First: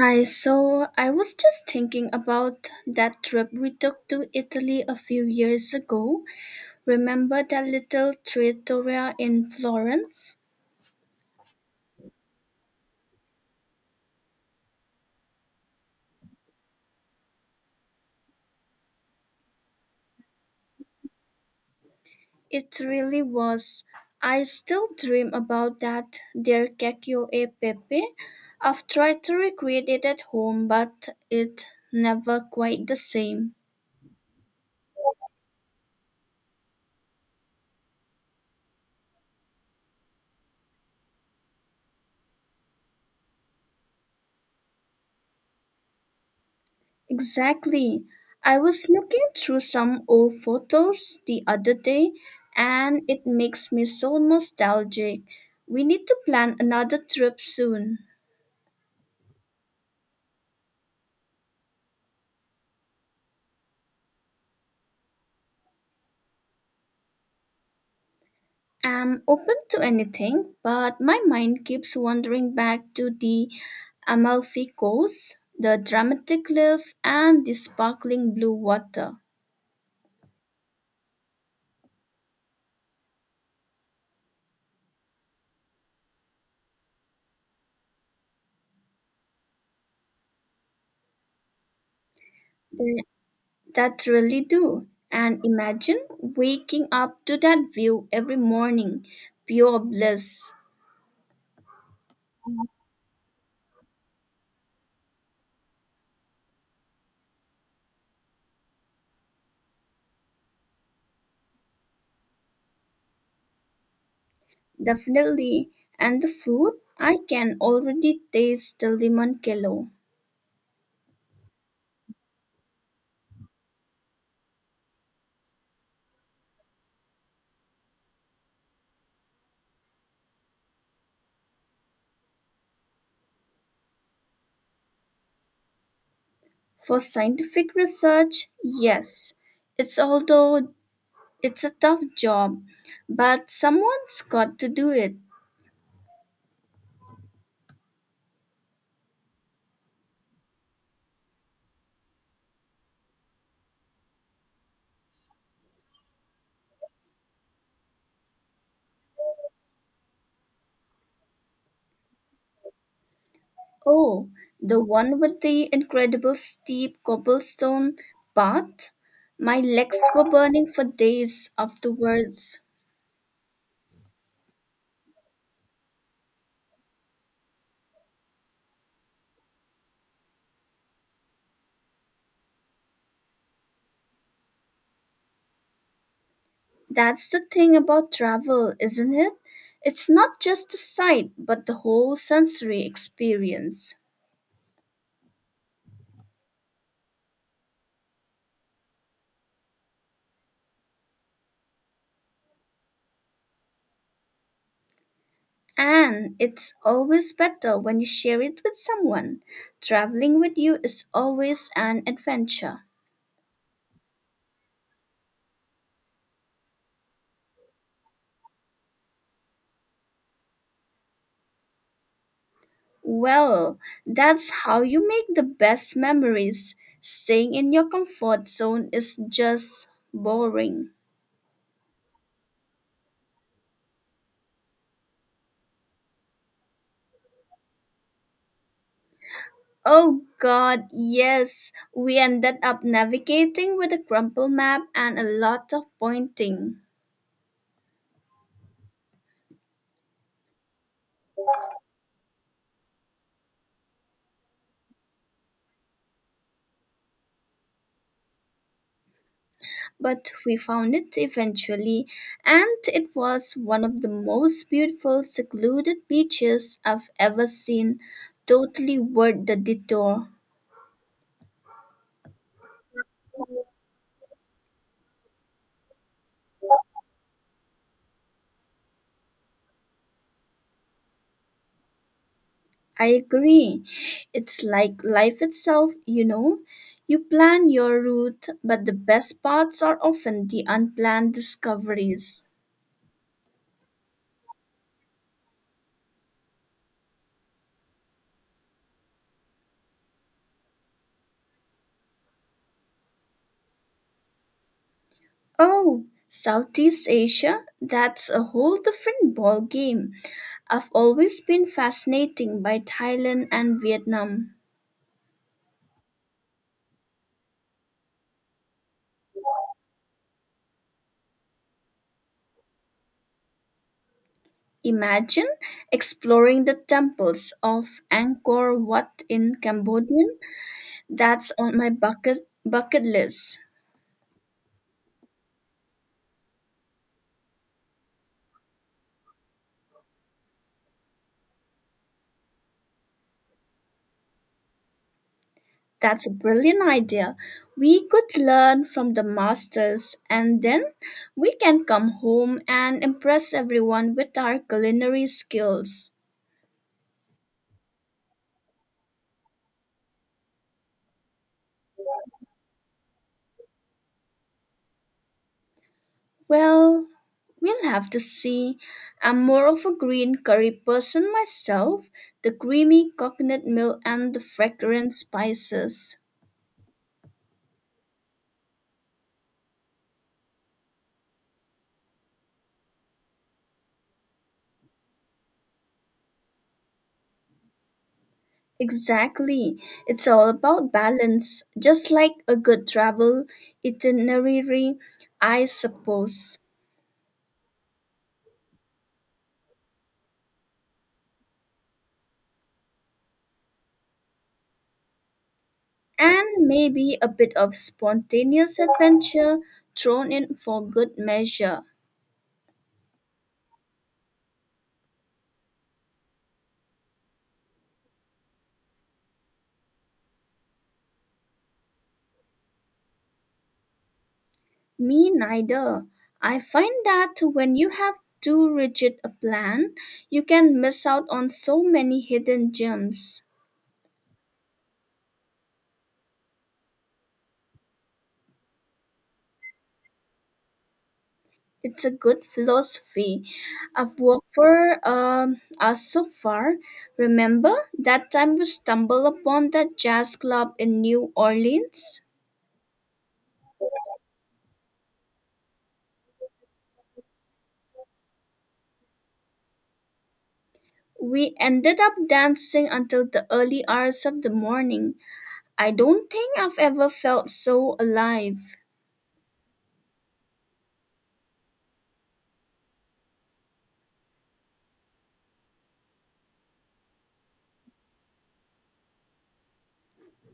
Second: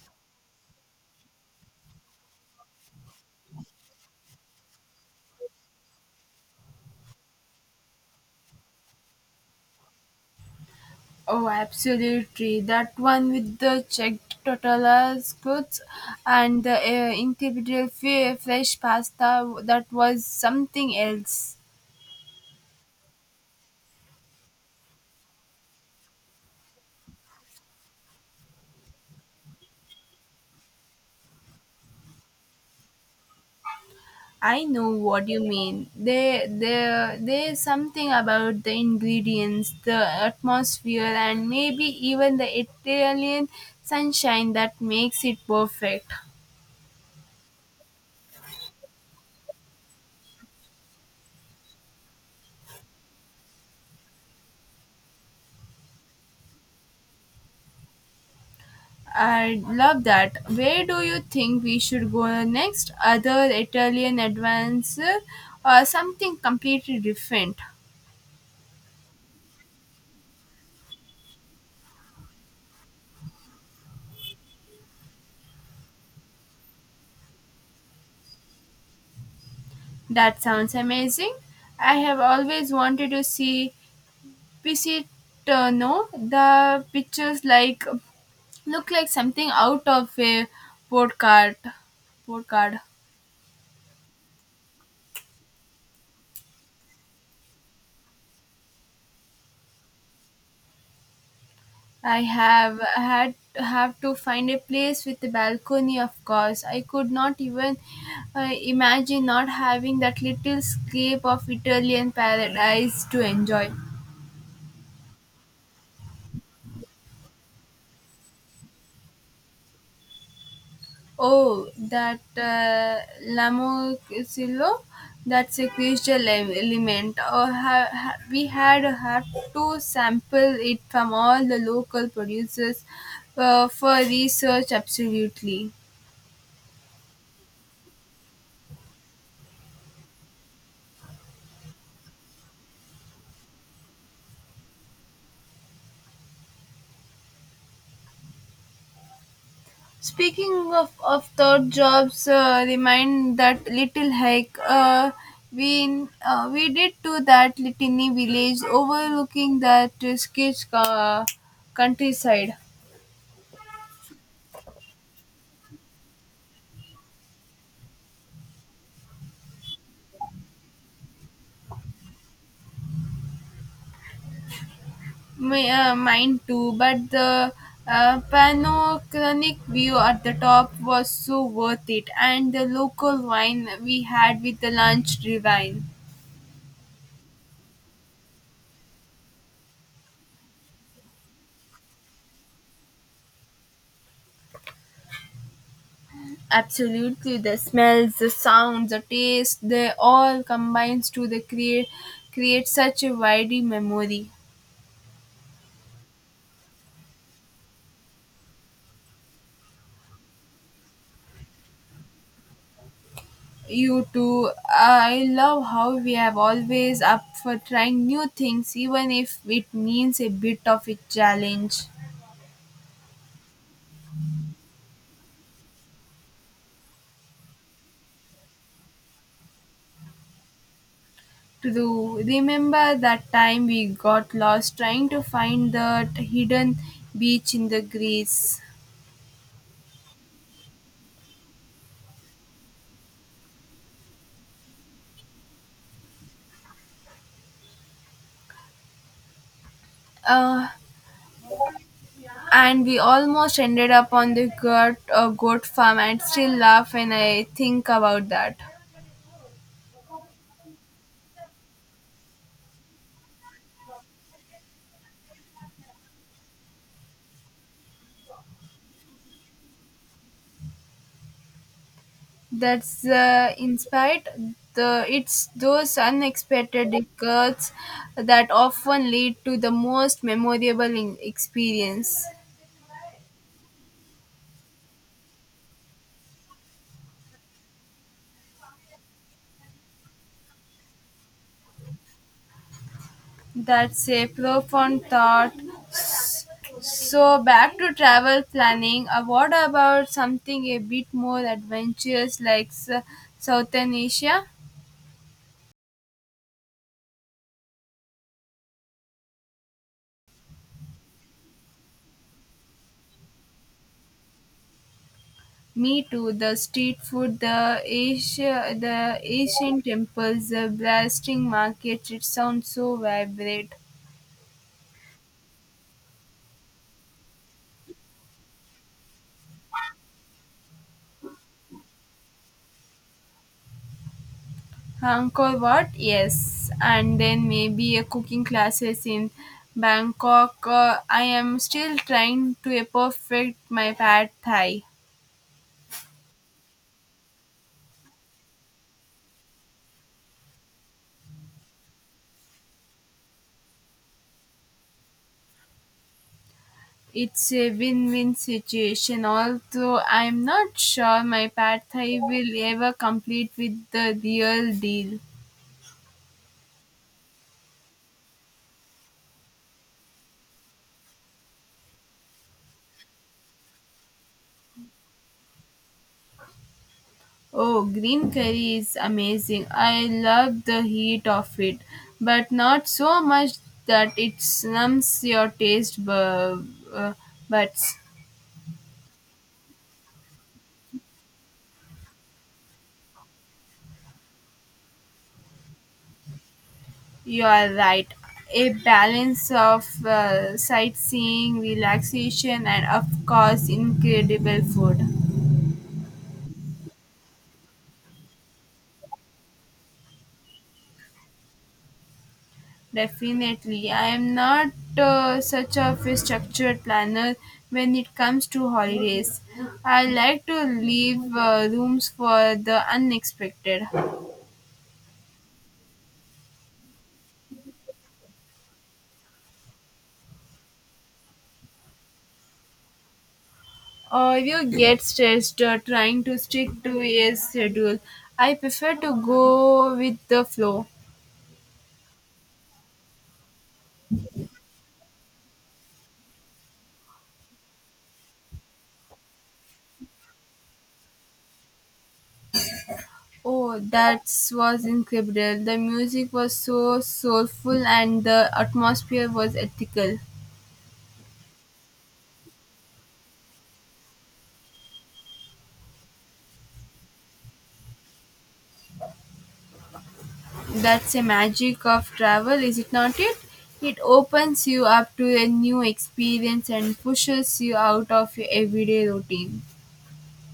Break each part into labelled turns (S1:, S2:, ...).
S1: Hi, so I was just thinking about that trip we took to Italy a few years ago. Remember that little trattoria in Florence?
S2: Oh, absolutely. That one with the checked tortillas goods and the fresh pasta, that was something else.
S1: It really was. I still dream about that their cacchio e pepe. I've tried to recreate it at home, but it never quite the same.
S2: I know what you mean. There's something about the ingredients, the atmosphere, and maybe even the Italian sunshine that makes it perfect.
S1: Exactly. I was looking through some old photos the other day and it makes me so nostalgic. We need to plan another trip soon.
S2: I love that. Where do you think we should go next? Other Italian adventure or something completely different?
S1: I'm open to anything, but my mind keeps wandering back to the Amalfi Coast, the dramatic cliff, and the sparkling blue water.
S2: That sounds amazing. I have always wanted to see Pisitano. The pictures like look like something out of a postcard. Postcard.
S1: Th- That really do. And imagine waking up to that view every morning. Pure bliss.
S2: I have had have to find a place with a balcony of course. I could not even imagine not having that little scape of Italian paradise to enjoy.
S1: Definitely. And the food? I can already taste the lemon kilo.
S2: Oh, that Lamosillo, that's a crucial element. Oh, we had had to sample it from all the local producers for research absolutely.
S1: For scientific research, yes. It's although it's a tough job, but someone's got to do it.
S2: Speaking of thought jobs, remind that little hike we did to that litany village overlooking that sketch countryside.
S1: Oh, the one with the incredible steep cobblestone path? My legs were burning for days afterwards.
S2: Mine too, but the panoramic view at the top was so worth it, and the local wine we had with the lunch divine.
S1: That's the thing about travel, isn't it? It's not just the sight, but the whole sensory experience.
S2: Absolutely, the smells, the sound, the taste, they all combines to the create create such a wide memory.
S1: And it's always better when you share it with someone. Traveling with you is always an adventure.
S2: You too. I love how we have always up for trying new things, even if it means a bit of a challenge.
S1: Well, that's how you make the best memories. Staying in your comfort zone is just boring.
S2: True. Remember that time we got lost trying to find that hidden beach in the Greece.
S1: Oh god, yes, we ended up navigating with a crumpled map and a lot of pointing.
S2: Uh, and we almost ended up on the goat farm and still laugh when I think about that.
S1: But we found it eventually, and it was one of the most beautiful secluded beaches I've ever seen, totally worth the detour.
S2: That's in spite the it's those unexpected occurs that often lead to the most memorable experience.
S1: I agree. It's like life itself, you know. You plan your route, but the best parts are often the unplanned discoveries.
S2: That's a profound thought. S- so back to travel planning, what about something a bit more adventurous like southern asia?
S1: Oh, Southeast Asia? That's a whole different ball game. I've always been fascinated by Thailand and Vietnam.
S2: Me too. The street food, the Asian temples, the blasting markets. It sounds so vibrant.
S1: Imagine exploring the temples of Angkor Wat in Cambodia. That's on my bucket list.
S2: Angkor Wat, yes, and then maybe a cooking classes in Bangkok. I am still trying to a perfect my pad thai.
S1: That's a brilliant idea. We could learn from the masters and then we can come home and impress everyone with our culinary skills.
S2: It's a win-win situation. Although I'm not sure my pad thai will ever complete with the real deal.
S1: Well, we'll have to see. I'm more of a green curry person myself, the creamy coconut milk and the fragrant spices.
S2: Oh, green curry is amazing. I love the heat of it, but not so much that it numbs your uh, buds.
S1: Exactly. It's all about balance, just like a good travel itinerary, I suppose.
S2: You are right. A balance of sightseeing, relaxation, and of course, incredible food.
S1: And maybe a bit of spontaneous adventure thrown in for good measure.
S2: Definitely. I am not such of a structured planner when it comes to holidays. I like to leave rooms for the unexpected.
S1: Me neither. I find that when you have too rigid a plan, you can miss out on so many hidden gems.
S2: Or you get stressed trying to stick to a schedule. I prefer to go with the flow.
S1: It's a good philosophy. I've worked for us so far. Remember that time we stumbled upon that jazz club in New Orleans?
S2: Oh, that was incredible. The music was so soulful and the atmosphere was ethical.
S1: We ended up dancing until the early hours of the morning. I don't think I've ever felt so alive.
S2: That's the magic of travel, is it not it? It opens you up to a new experience and pushes you out of your everyday routine.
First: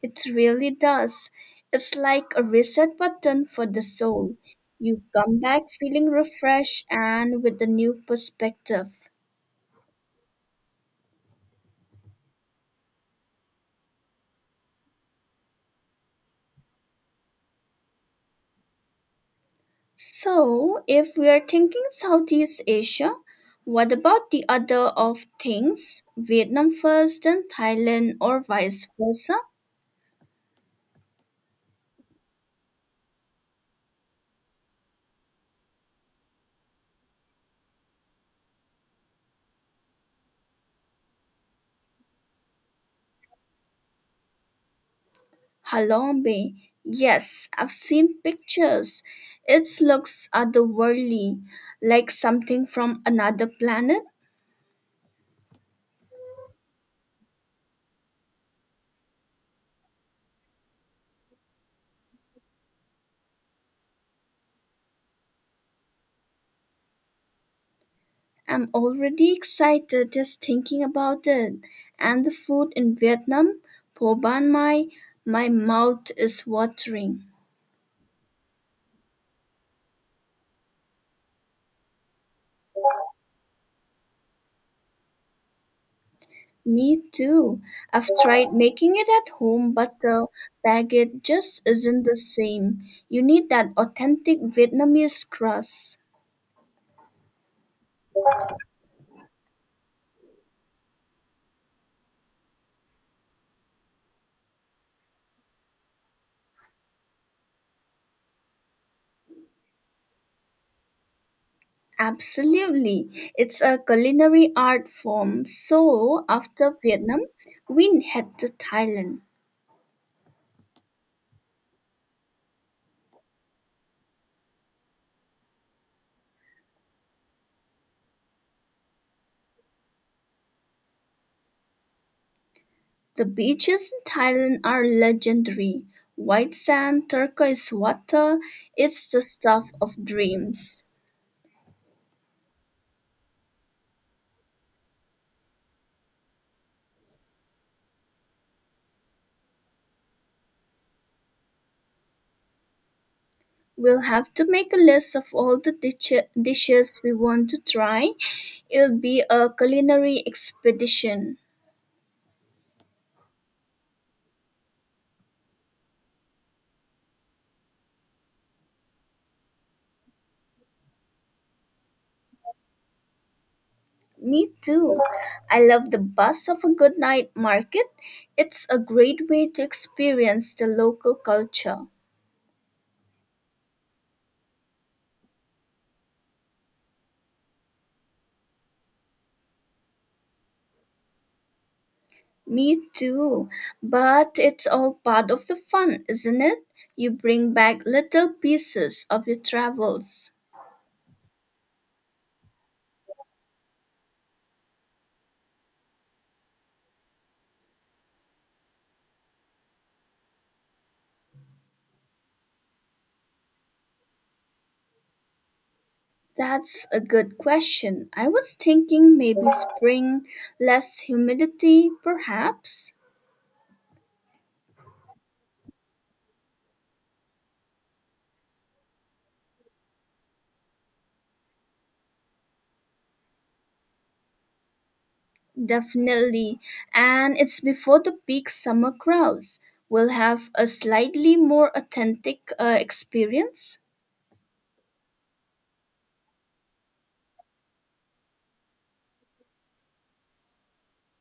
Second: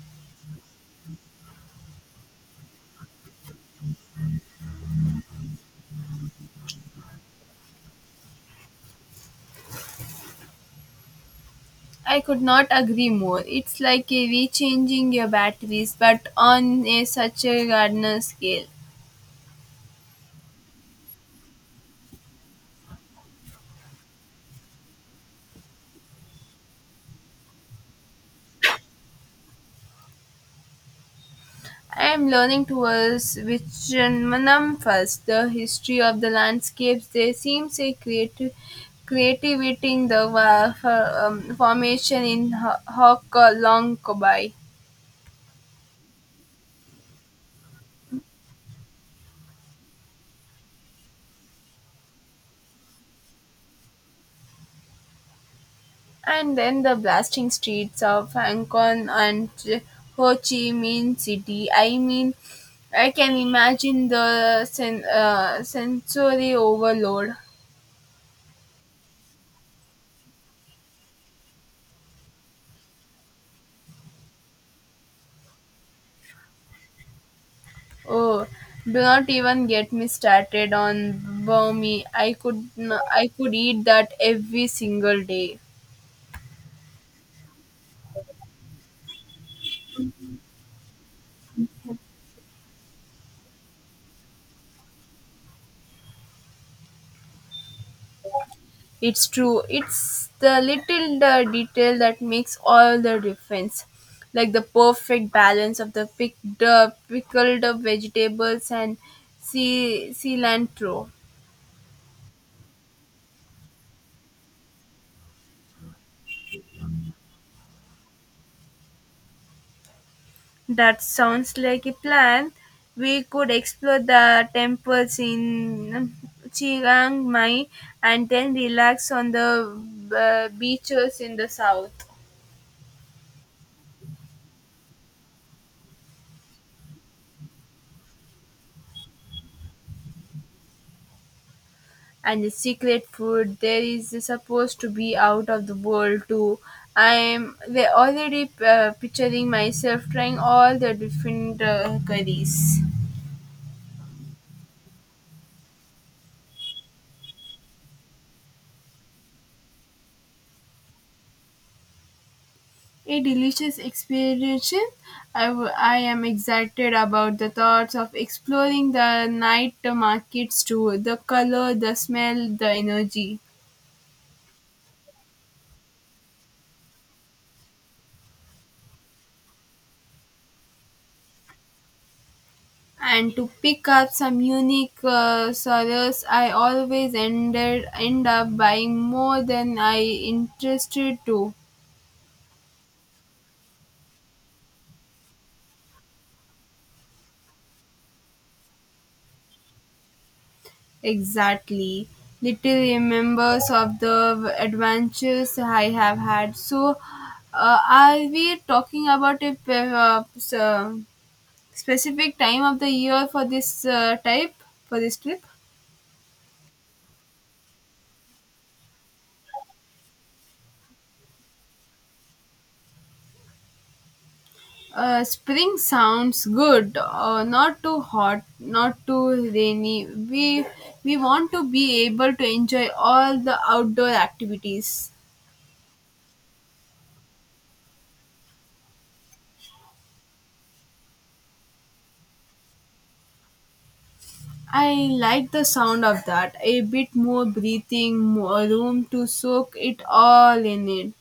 S1: It really does. It's like a reset button for the soul. You come back feeling refreshed and with a new perspective.
S2: I could not agree more. It's like a rechanging your batteries, but on a such a gardener scale.
S1: So, if we are thinking Southeast Asia, what about the other of things? Vietnam first, then Thailand, or vice versa?
S2: I am learning towards Vichanmanam first, the history of the landscapes. There seems a creative creativity in the formation in Hokalong Kobai.
S1: Halong Bay. Yes, I've seen pictures. It looks otherworldly, like something from another planet.
S2: And then the blasting streets of Hong Kong and Ho Chi Minh City. I mean, I can imagine the sensory overload.
S1: I'm already excited just thinking about it. And the food in Vietnam, po ban mai, my mouth is watering.
S2: Oh, do not even get me started on Burmese. I could eat that every single day.
S1: Me too. I've tried making it at home, but the baguette just isn't the same. You need that authentic Vietnamese crust.
S2: It's true. It's the little detail that makes all the difference. Like the perfect balance of the pickled vegetables and cilantro.
S1: Absolutely. It's a culinary art form. So, after Vietnam, we head to Thailand.
S2: That sounds like a plan. We could explore the temples in Chiang Mai and then relax on the beaches in the south.
S1: The beaches in Thailand are legendary. White sand, turquoise water, it's the stuff of dreams.
S2: And the secret food there is supposed to be out of the world too. I'm they already picturing myself trying all the different curries.
S1: We'll have to make a list of all the dishes we want to try. It'll be a culinary expedition.
S2: A delicious experience. I am excited about the thoughts of exploring the night markets too, the color, the smell, the energy.
S1: Me too. I love the buzz of a good night market. It's a great way to experience the local culture.
S2: And to pick up some unique sorrows. I always end up buying more than I interested to.
S1: Me too. But it's all part of the fun, isn't it? You bring back little pieces of your travels.
S2: Exactly, little remembers of the adventures I have had. So are we talking about a specific time of the year for this type for this trip?
S1: That's a good question. I was thinking maybe spring, less humidity, perhaps?
S2: Spring sounds good. Not too hot, not too rainy. We want to be able to enjoy all the outdoor activities.
S1: Definitely. And it's before the peak summer crowds. We'll have a slightly more authentic experience.
S2: I like the sound of that. A bit more breathing, more room to soak it all in it.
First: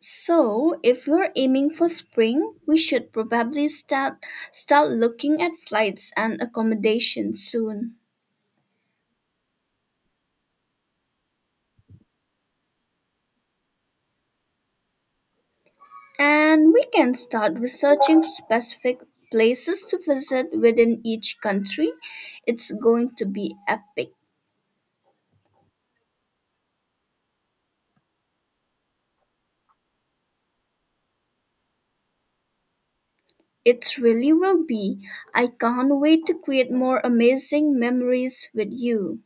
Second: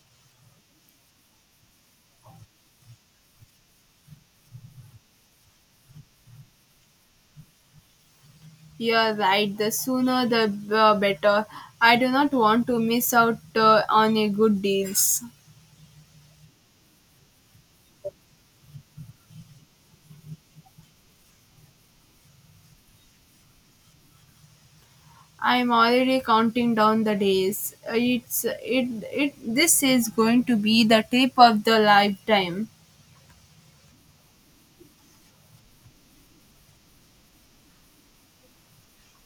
S1: So, if you're aiming for spring, we should probably start looking at flights and accommodation soon.
S2: You're right. The sooner the better. I do not want to miss out on a good deals.
S1: And we can start researching specific places to visit within each country. It's going to be epic.
S2: I'm already counting down the days. It's it it. This is going to be the trip of the lifetime.
S1: It really will be. I can't wait to create more amazing memories with you.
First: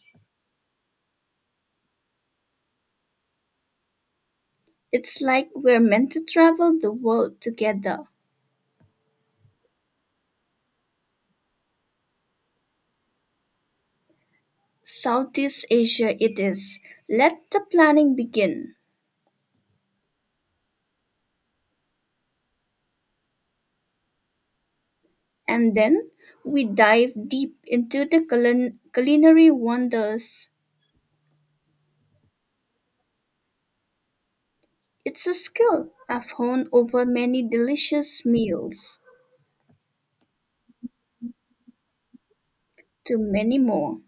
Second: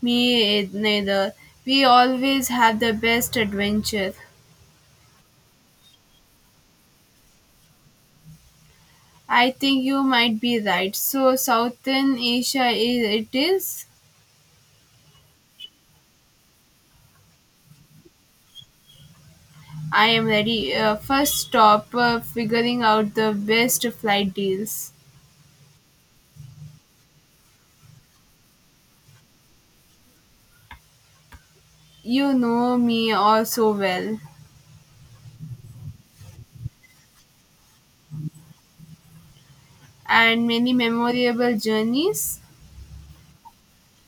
S2: Me neither. We always have the best adventure.
S1: It's like we're meant to travel the world together.
S2: I think you might be right. So Southern Asia is it is.
S1: Southeast Asia it is. Let the planning begin.
S2: I am ready. First stop, figuring out the best flight deals.
S1: And then we dive deep into the culinary wonders.
S2: You know me all so well,
S1: It's a skill I've honed over many delicious meals.
S2: and many memorable journeys.
S1: To many more.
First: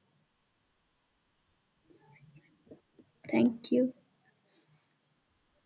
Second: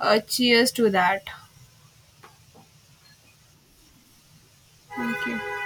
S2: Cheers to that.
S1: Thank you.
S2: Thank you.